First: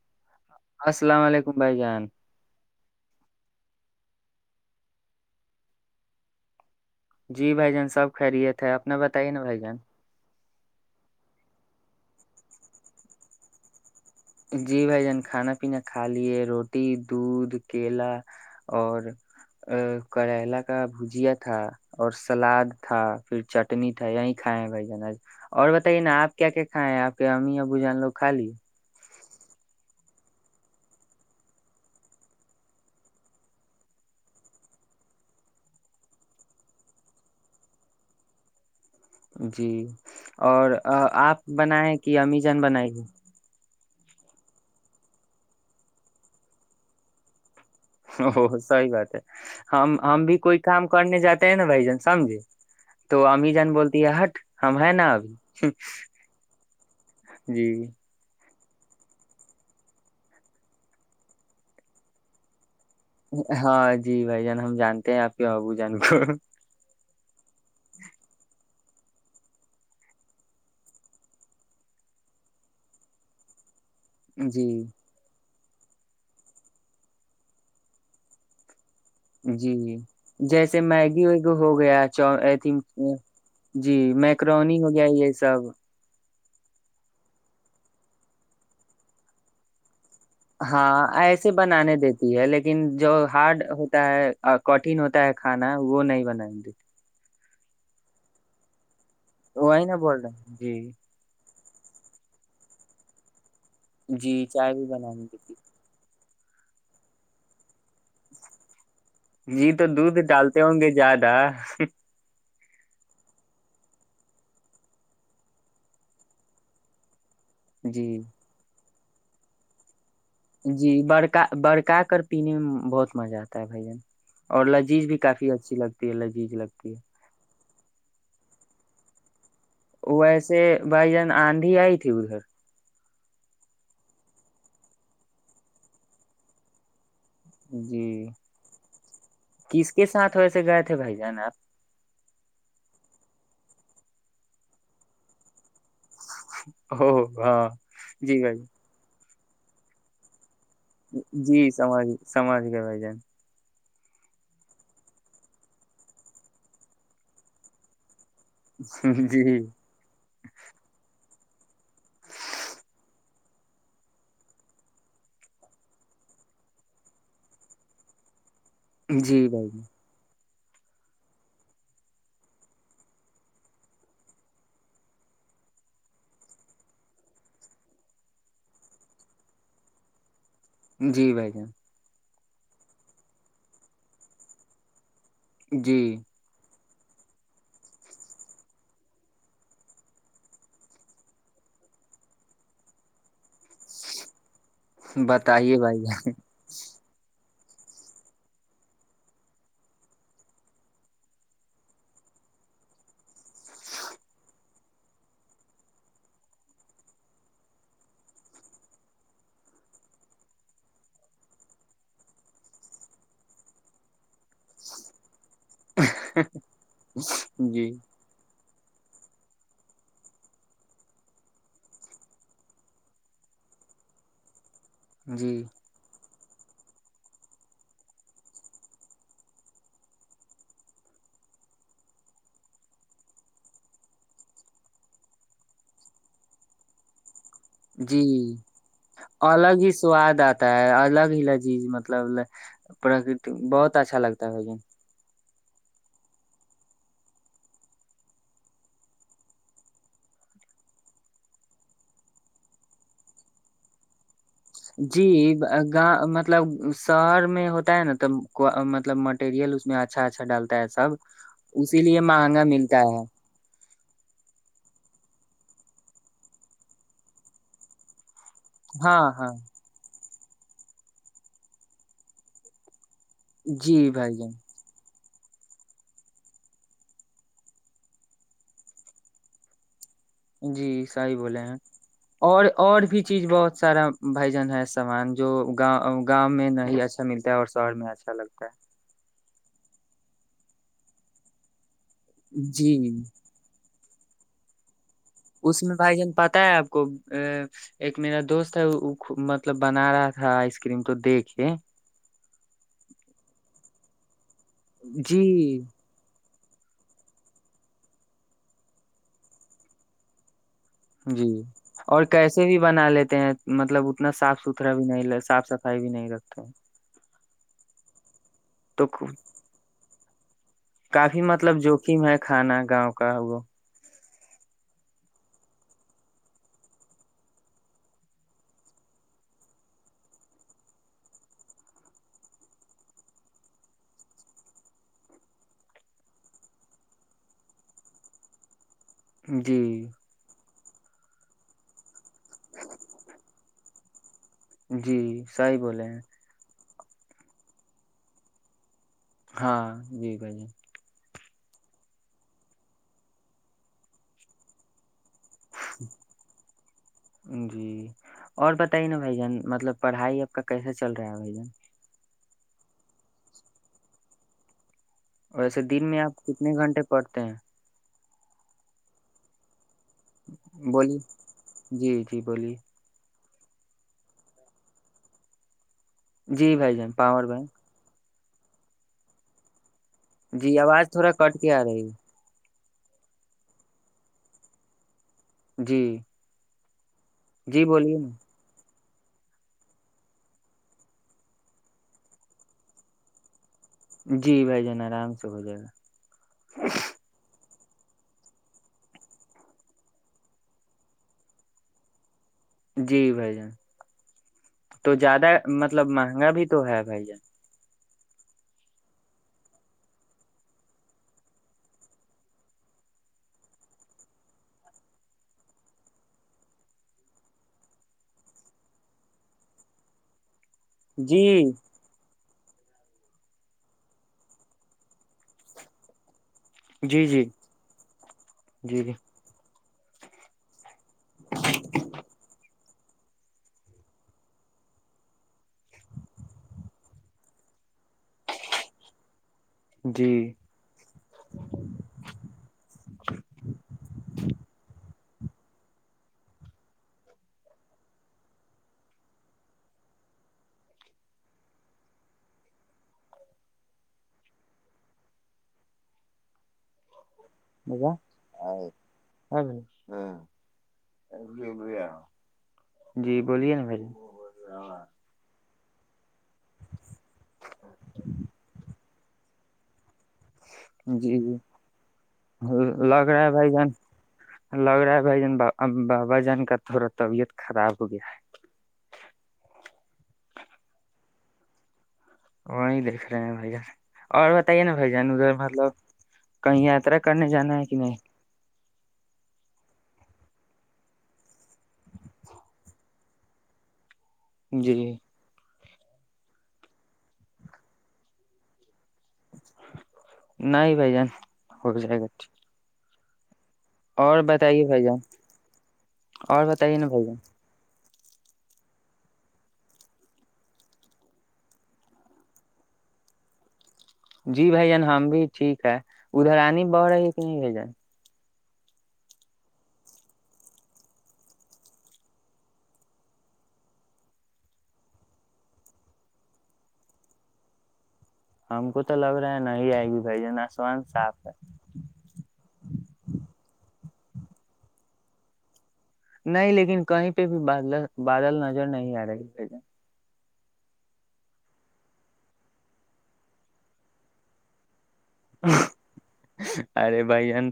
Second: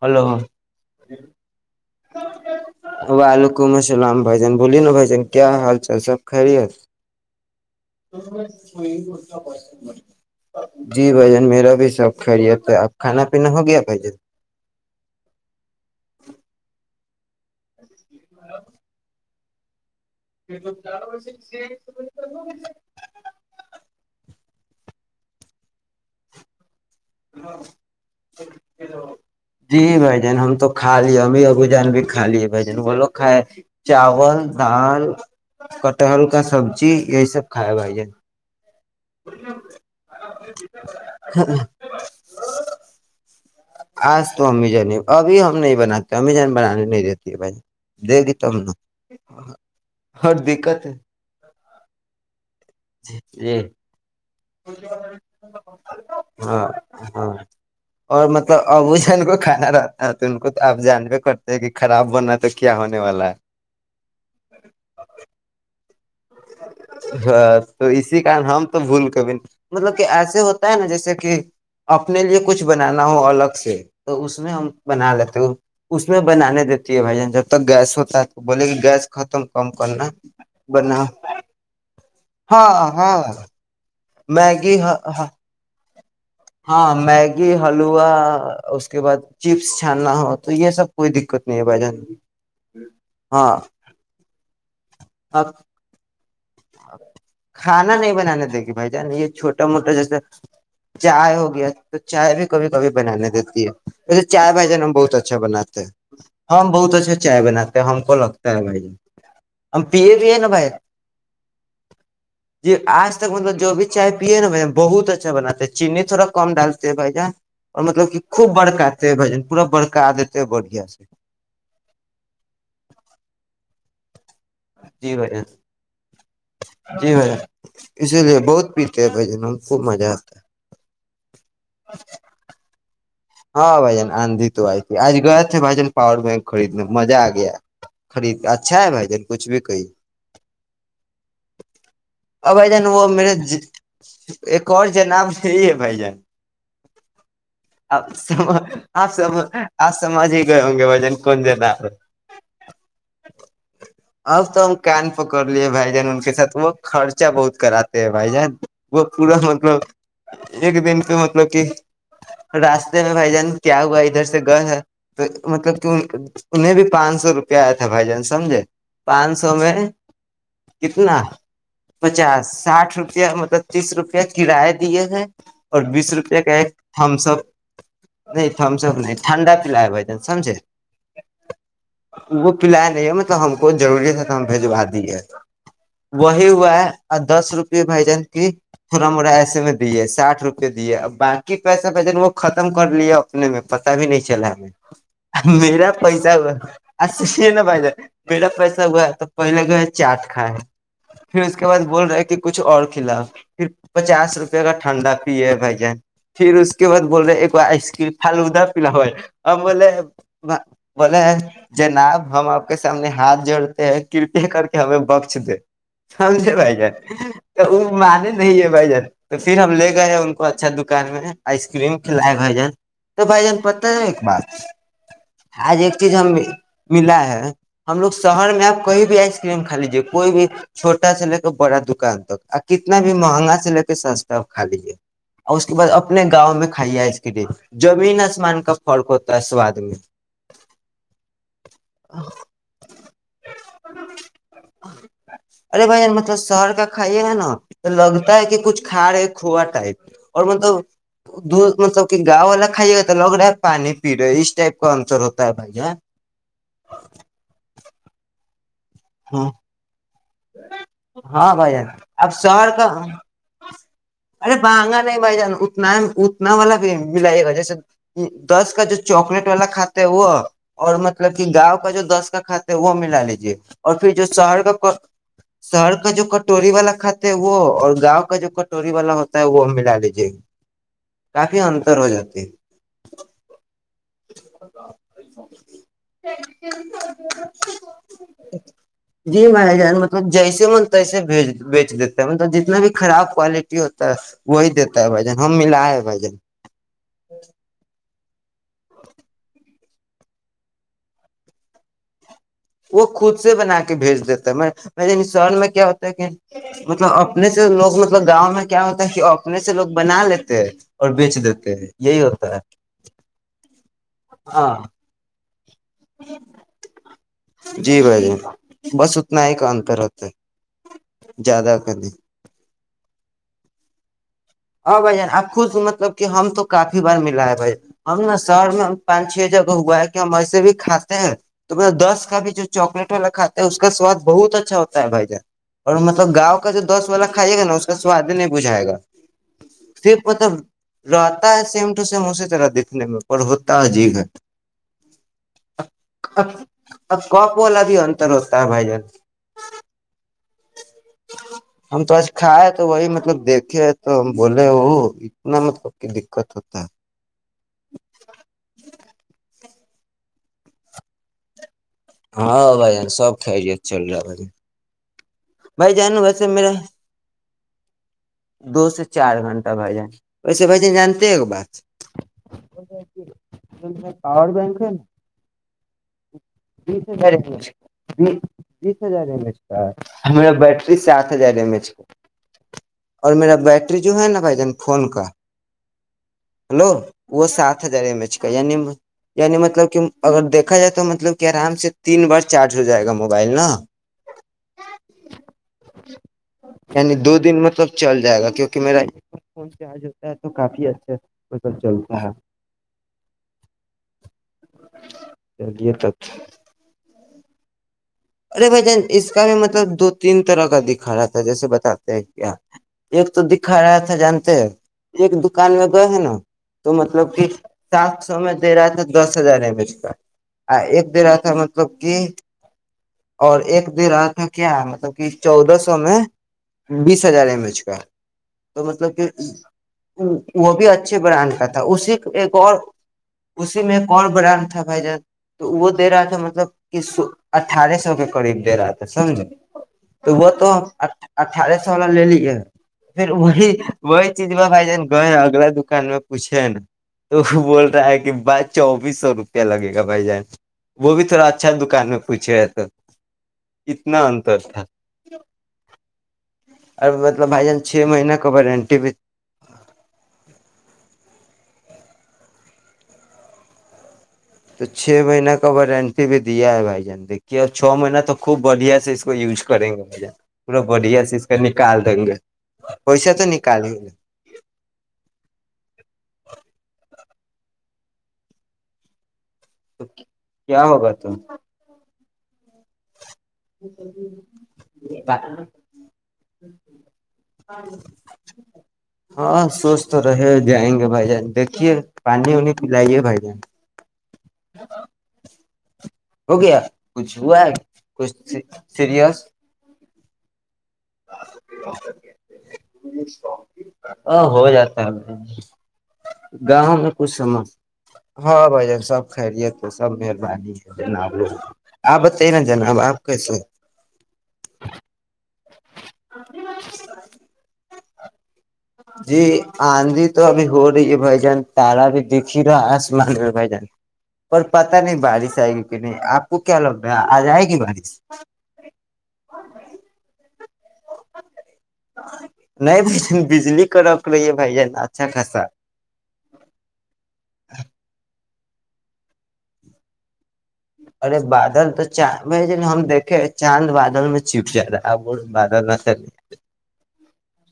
hello السلام علیکم بھائی جان ولکمسلام بھجن بولی نا بھجن کیا حال چال سب خھ رہی ہے جی بھائی جان سب خیریت ہے اپ نے بتائی نا بھائی جان جی بھ جان میرا بھی شوق خیریت تھا ہے اب کھانا پینا ہو گیا بھ جن جی بھائی جان کھانا پینا کھا لیے روٹی رٹی دودھ کیلا اور ا کریلا کا بھجیا تھا اور سلاد تھا پھر چٹنی تھا یہی کھائے بھائی جان آج اور بتائیے نا آپ کیا کیا ہاں آپ ہمیں ابو جان لو خالی جی بھ جن ہم تو کھا لیے ا ابو جان بھی کھا لیے بھ جن بولو کائے چاول دال کٹہل کا سبزی یہی سب کائے بھائی جن جی اور آپ بنائے کہ امیزن بنائی گے آج تو امیزان ہی ابھی ہم نہیں بناتے امیزان بنانے نہیں دیتی ہے بھائی دے گی او تب نا سحی بات ہے ہم ہم اور بھی کوئی دقت کام ہے کرنے جاتے ہیں نا بھائی جان سمجھے تو امی جی جان بولتی ہے ہٹ ہم ہے نا ابھی ہاں ہاں جی اور مطلب ابو ج ان کو کھانا رہتا ہے تو ان کو آپ جانبے کرتے ہیں کہ خراب بنا تو کیا ہونے والا ہے ہاں جی بھائی جان ہم جانتے ہیں آپ کی ببو جان کو ہاں تو اسی کارن ہم تو بھول کے بھی مطلب کہ ایسے ہوتا ہے نا جیسے کہ اپنے لیے کچھ بنانا ہو الگ سے تو اس میں جی ہم بنا لیتے ہو اس میں بنانے دیتی ہے بھائی جان جب تک گیس ہوتا ہے تو بولے کہ گیس ختم کم کرنا بنا ش ہو گیا ہاں ہاں جی میکرانی میگی ہو گیا یہ سب ہاں میگی حلوا اس کے بعد چپس چان ہاں ایسے بنانے دیتی ہے لیکن جو ہارڈ ہاں ہوتا ہے کوٹین ہوتا ہے کھانا وہ نہیں بنیں ہ کانا نہیں بنانے دے کہ بھائی ان یہ چھوٹا وہی موٹا نا جیسا بول رہے ہیں جی چائے ہو گیا تو چائے بھی کبھی کبھی بنانے دیتی ہے وسے جی چائے بھ جن بھی ہم بہت بنانی اچھا دیتی بناتے ہیں ہم بہت اچھا چائے بناتے ہیں ہم کون لگتا ہے بھائی ج جی تو دودھ ڈالتے ہوں گے زیادہ [inaudible] جی آج تک مطلب جو بھی چائے پیے نا بھ بہت اچھا بناتے چینی تھوڑا کم ڈالتے ہیں بھائی جان اور مطلب کہ جی خوب بڑکا بجن پورا بڑکا آد جی بڑکا بڑکا کر پینے میں بہت مزہ آتا ہے بھ جن جی بھیا ہے لذیذ لگتی جی بھ اسی لیے بہت پتے تو جم ویسے بھائی جان آندھی آئی تھی ادھر ہاں بھائی جان آندھی تو آئی تھی آج گیا تھے بائیجن پاور بینک خریدنے مزا آ گ جی خرید کے اچھا ہے بھائی جان کچھ بھی کہئی کس کے ساتھ ویسے گئے تھے بھائی جان آپ اور بھائی جان وہ میرے ایک اور جناب صی ہے بھ جان ا ہاں [unintelligible] آپ سب بھائی آپ سب [unintelligible] آج سمج ہی گئے ہوں گے بھائی جان کون جی جناب ہے سماج سماج کے بھائی جان اب تو ہم کان پکڑ لیے بھائی جان ان کے ساتھ وہ خرچہ بہت کراتے ہیں بھائی جان وہ پورا جی مطلب ایک دن پہ مطلب کہ راستے میں بھائی جان کیا ہوا ادھر سے گئے ہے تو مطلب کہ انہیں بھی پانچ سو روپیہ آیا تھا بھائی جان سمجھے پانچ جی سو بھائی میں جان کتنا پچاس ساٹھ روپیہ مطلب تیس روپیہ کرایہ دیے گئے اور بیس روپیہ کا ایک تھمس اپ نہیں تھمس اپ نہیں ٹھنڈا پلایا ب جن سمجھے جی بھائی جان وہ وہ پیا ہے نہیں ہم میں تو ہ ہمم کوئی ضرورت ہے تو ہم بھیجوا دیے جی وہی ہوا ہے اور دس روپے بھ جان کی تھوڑا موٹا ایسے میں دیے سٹھ روپے دیے باقی پیسے بھ جن وہ ختم کر لیے اپنے میں پتا بھی نہیں چلا ہم بتائیے میرا بھائی جان پیسہ ج نا بائ جے میرا پیسہ ہوا ہے تو پہلے جو ہے چاٹ کھائے پھر اس کے بعد بول رہے کہ کچھ اور کھلاؤ پھر پچاس روپے کا ٹھنڈا پیے بھائی جان پھر اس کے بد بول رہے ایک بار آئس کرم پھالودا پلاؤ ہم بولے بولے جناب ہم آپ کے س ہمنے ہاتھ جوڑتے ہیں کرپیا کر کے ہمیں بخش دے سمھے بھائی جان تو وہ جی مان نہیں ہے بھ جان تو پھر ہم لے گئے ان کو اچھا دکان میں آئس کریم کھلا کے ب ج تو بھ جان پتہ ہے ایک بات جی آج ایک چیز ہم ملا ہے ہم لوگ شہر میں آپ کہئی بھی آئس کریم کا لیجیے کوئی بھی چھوٹا سا لے کے بڑا دکان تک کتنا بھی مہنگا سے لے کے سستا کا لیجیے اور اس کے بعد اپنے گاؤں میں کھائیے آئس کریم زمین جی آسمان کا فرق ہوتا ہے الگ سواد ہی میں سواد آتا ہے الگ ہی لذیذ مطلب پرکرتی بہت اچھا لگتا ہے ج ارے بھائی مطلب شہر کا کھائیے گا نا تو لگتا ہے کہ کچھ کھا رہے کھووا ٹائپ اور مطلب دور مطلب کہ گاؤں والا کھائیے گا تو لگ رہا ہے پانی پی رہا جی گاؤ مطلب شہر میں ہوتا ہے نا تو [inaudible] مطلب مٹیریل اس میں آتی اچھا اچھا ڈالتا ہے سب ہاں بھائی جان اسی لیے اب مہنگا شہر ملتا کا ہے ارے مہگا نہیں بھائی جان اتنا اتنا والا بھی ملائے گا جیسے دس کا جو ہاں چاکلیٹ ہاں والا کھاتا ہے وہ اور مطلب کہ گاؤں کا جو دس کا کات ہے وہ ملا ل اور جی پھر جو بھائی شہر جان کا شہر کا جو کٹوری والا کھاتے ہے وہ اور گاؤں کا جو کٹوری والا ہوتا ہے وہ ملا لیتے جی سیح بولے ہیں جاتے ہے اور اور بھی چیز بہت سارا بھجن ہے سامان جو گاؤ گاؤں میں نہیں اچھا ملتا ہے اور شہر میں اچھا لگتا ہے جی مارا جانا تو جیسے من تیسے بھی بیچ دیتے مطلب ہے جتنا بھی جی خراب کوالٹی ہوتی وہئیتے اس میں بھائی جان پتاہ ہے آپ کو ا ایک میرا دوست ہے وہ مطلب بنا رہا تھا آئس کریم تو دیکھ کے وہ خود سے بنا کے بھیج دیتا سال میں جی کیا ہوتا ہے کہ مطلب اپنے سے لوگ مطلب گاؤں میں کیا ہوتا ہے کہ اپنے سے لوگ بنا لیتے ہیں اور بیچ جی دیتے ہیں یہی اور ہوتا ہے کیسے بھی بنا لیتے ہیں مطلب [inaudible] اتنا صاف ہاں ستھر بھی نہیں ل [inaudible] [inaudible] جی بھائی جی بستنا ایک اترات [inaudible] کافی مطلب جوخم ہے کھانا گاؤں کا [inaudible] ا بھائی جان آپ خود مطلب کہ ہم تو کافی بار ملا ہے بھائی ہم نا شہر میں ہم پانچ چھ جگہ ہوا ہے کہ ہم ایسے بھی کاتے ہیں تو دس کا بھی جو چاکلیٹ والا کھا ہے اس کا سواد بہت اچھا ہوتا ہے بھائی جان اور مطلب گاؤں کا جو دس والا کھائیے گا نا اس کا سواد ہی نہیں بجھائے گا جی ل آتا ہے سیم ٹو سیم اسے را دیکھنے میں پر ہوتا ہے جی [inaudible] جی صحی بولے ہیں اب کپ والا بھی انتر ہوتا ہے بھائی جان ہاں جی بھائی جان ہم تو آج کھا ہے تو وہی مطلب دیکھے تو ہم بولے وہ اتنا مطلب کہ دقت ہوتا ہے جی اور بتائیے نا بھائی جان مطلب پڑھائی اب کا کیسا چل رہا ہے بھائی جان ہاں بھائی جان سب خیریت چل رہا ہے بھائی ویسے بھائی دن جان میں آپ ویسے کتنے میرا گھنٹے پڑھتے ہیں دو سے چار گھنٹہ بھایی جان ویسے بھائی بولیے جانتے ایک بات جی جی بولیے پاور بینک ہے نا جی [inaudible] [inaudible] ب بھائی جان پاور بھائی ہزار ایم ایچ کا ہمارا جی بیٹری آواز سات تھوڑا ہزار کٹ ایم کے آ ایچ ک رہی ہے اور میرا بیٹری جو ہے نا بھائی جان فون کا جی ہلو وہ سات جی ہزار بولیے ایم ایچ نا کا یا نی یعنی مطلب کہ اگر دیکھا جائے تو مطلب کہ آرام سے تین بار چارج ہو جائے گا موبائل نا جی بھائی جان آرام سے ہو جائے گا یعنی دو دن مطلب چل جائے گا کیونکہ میرا فون چ آج ہوتا ہے تو کافی اچھا م چلتا ہے [inaudible] جی بھائی جان تو زیادہ چلیے مطلب تب مہنگا بھی تو ہے بھائی جان ارے بھائی جان اس کا بھی مطلب دو تین طرح کا دکھا رہا تھا جیسے بتاتے ہیں کیا ایک تو دکھا رہا تھا جانتے ہیں ایک دکان میں گئے ہیں نا تو مطلب کہ سات سو میں دے رہا تھا دس ہزار ہے اس کا ایک دے رہا جی تھا مطلب کہ اور ایک دن رات میں کیا مطلب کہ چودہ سو میں بیس جی جی ہزار ایم ایچ کا تو جی جی مطلب کہ وہ بھی ا اچھے براینڑ کا تھا اسے ایک اور اسی میں کون برانڈ تھا بھائی جان تو وہ دے رہا تھا مطلب کہ اٹھارہ سو کے قریب دے رہا تھا سمجھو تو وہ تو اٹھارہ سو والا لے لیے پھر وہی وہی چیز میں بھائی جان وہ اگلا دکان میں پوچے ہے نا تو وہ بول رہا ہے کہ بس چوبیس سو روپیہ لگے گا بھائی جان وہ بھی تھوڑا اچھا دکان ہے پوچھے تو اتنا انتر تھا اور م [inaudible] [inaudible] بھائی جان چھ مہیین کا وارنٹی بھی جی بولیے نا بھائی [unintelligible] تو چھ مہینہ کا [unintelligible] کا وارنٹی بھی دیا ہے بائی جان دیکھیے اور چو مہینہ تو خوب بڑھیا سے اس کو یوز کریں گے بھائی جان [unintelligible] بڑھیا جی سے اس کا نکال دیں گے ج لگ پیسہ رہا تو ہے بھائی جان نکالیں گے تو لگ رہا ہے بھائی جان بابا جان کا تھڑا [unintelligible] طبیعت خراب ہو گیا ہے تو کیا ہوگا ت [unintelligible] ہاں نہیں دے [unintelligible] بھ جان اور بتائیے نا بھ جان ادھر مطلب کہیں یاترا کرنے جانا ہے کہ نہیں [unintelligible] ہاں سوچ تو رہے جائیں گے بھائی جان دیکھ دھیے پانی وانی پلائیے بھائی ج [unintelligible] جی ہو گیا کچھ ہوا ہے کچھ سیریس نہیںائ بائی جان ہو جائے گا جیا ا اور ہو بتائیے جاتا بھائی ہے جان اور بتائیے گاؤں نا میں بھائی کچھ جان سمج ہاں بھ جن سب خرییے تھ سب مہربانی ہے جناب لو آپ بتائیے نا جناب آپ کیسے جی بھائی ہم بھی ٹھیک ہے ادھر آنی بڑ رہی ہے کہ نہیں رہ جیں جی آندھی تو ابھی ہو رہی ہے بھائی جان تارا بھی دکھ ہی رہا ہے آسمان میں بھائی جان پر پتا نہیں بارش آئے گی کہ نہیں آپ کو کیا لگ رہا ہے آج آئے گی بارش ہم کو تو لگ رہا ہے نہیں آئے گی بھائی ج نا نہیں ب بجلی کرب [unintelligible] سک لیے بھائی ج اچھا خاصا نہیں لیکن کہیں پہ بھی باد بادل نظر نہیں آ رہی ب ارے بادل تو چان بھائی ہم دیکھے چاند بادل میں چپ جات رہا ہے وہ بادل نہ چلے ارے بھائیین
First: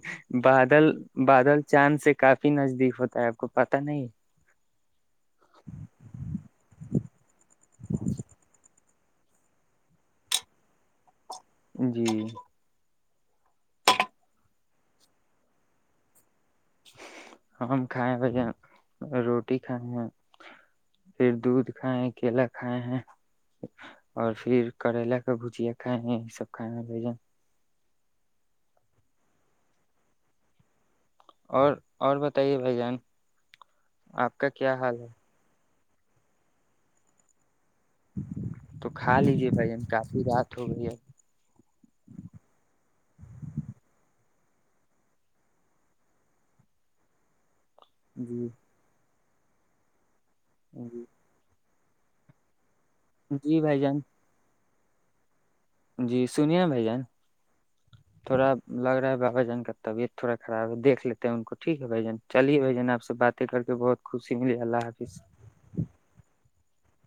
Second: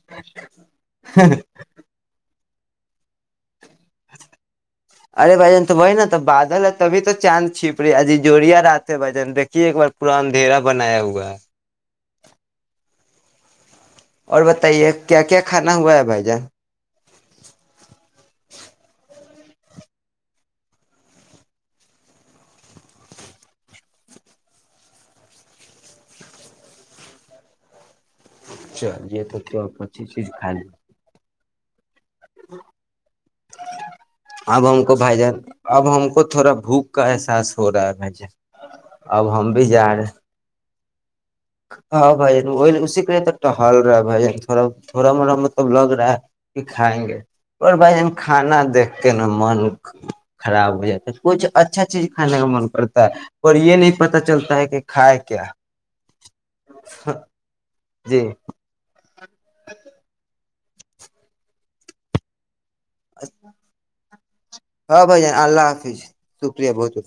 بادل بادل چاند سے کافی نزدیک ہوتا ہے آپ کو پت نہیں ارے بھ جن تو وہ نا تو بادل ہے تبھی تو چاند چھیپ رہی ہےجی جووریا راتتے بھ جن دیکھیے ایک بار پورا اندھیرا بنایا ہوا ہے جی اور بتائیے کیا کیا کھانا ہوا ہے بھائی جان ہم کھائے ب جن روٹی کھائے ہیں پھر دودھ کھائے ہیں کیلا کھائے ہیں اور پھر کریلا کا بھجیا کھائے ہیں یہ سب کھائے بن چلیے تو تو پچ چیز خائی اور اور بتائیے بھائی جان آپ کا اب کیا ہم کو حال ہے بھائی جان اب ہم کو تھوڑا بھوک کا احساس تھ رہا ہے تو کھا اب لیجیے ہم بھی بھائی جان جا رہے کافی رات ہو گئی ہے ہاں بھائی جان وہی اسی کے لیے تو ایک ہل رہا ہے بھائی ج تھڑا تھوڑا موڑا مطلب لگ رہا ہے کہ کھائیں گے اور بھائی ج ہم جی کھانا دے کیا ن ملک خراب ہو جی جاتا کچھ اچھا اچھا چیز کھے کا من کرتا ہے اور جی یہ بھائی نہیں جان پتا چلتا ہے کہ کھائے کیا جی سنیے نا بھائی جان جی تھوڑا لگ رہا ہے ب بھن کابیعت تھوا خرا ہے دیک لیتے ا ان کو ٹھیک ہے بھجن چلیے بھ آپ سے باتیں کر کے بہت خوشی ملی اللہ ہاں حافظ بھائی جان اللہ حافظ شکریہ بہت بہت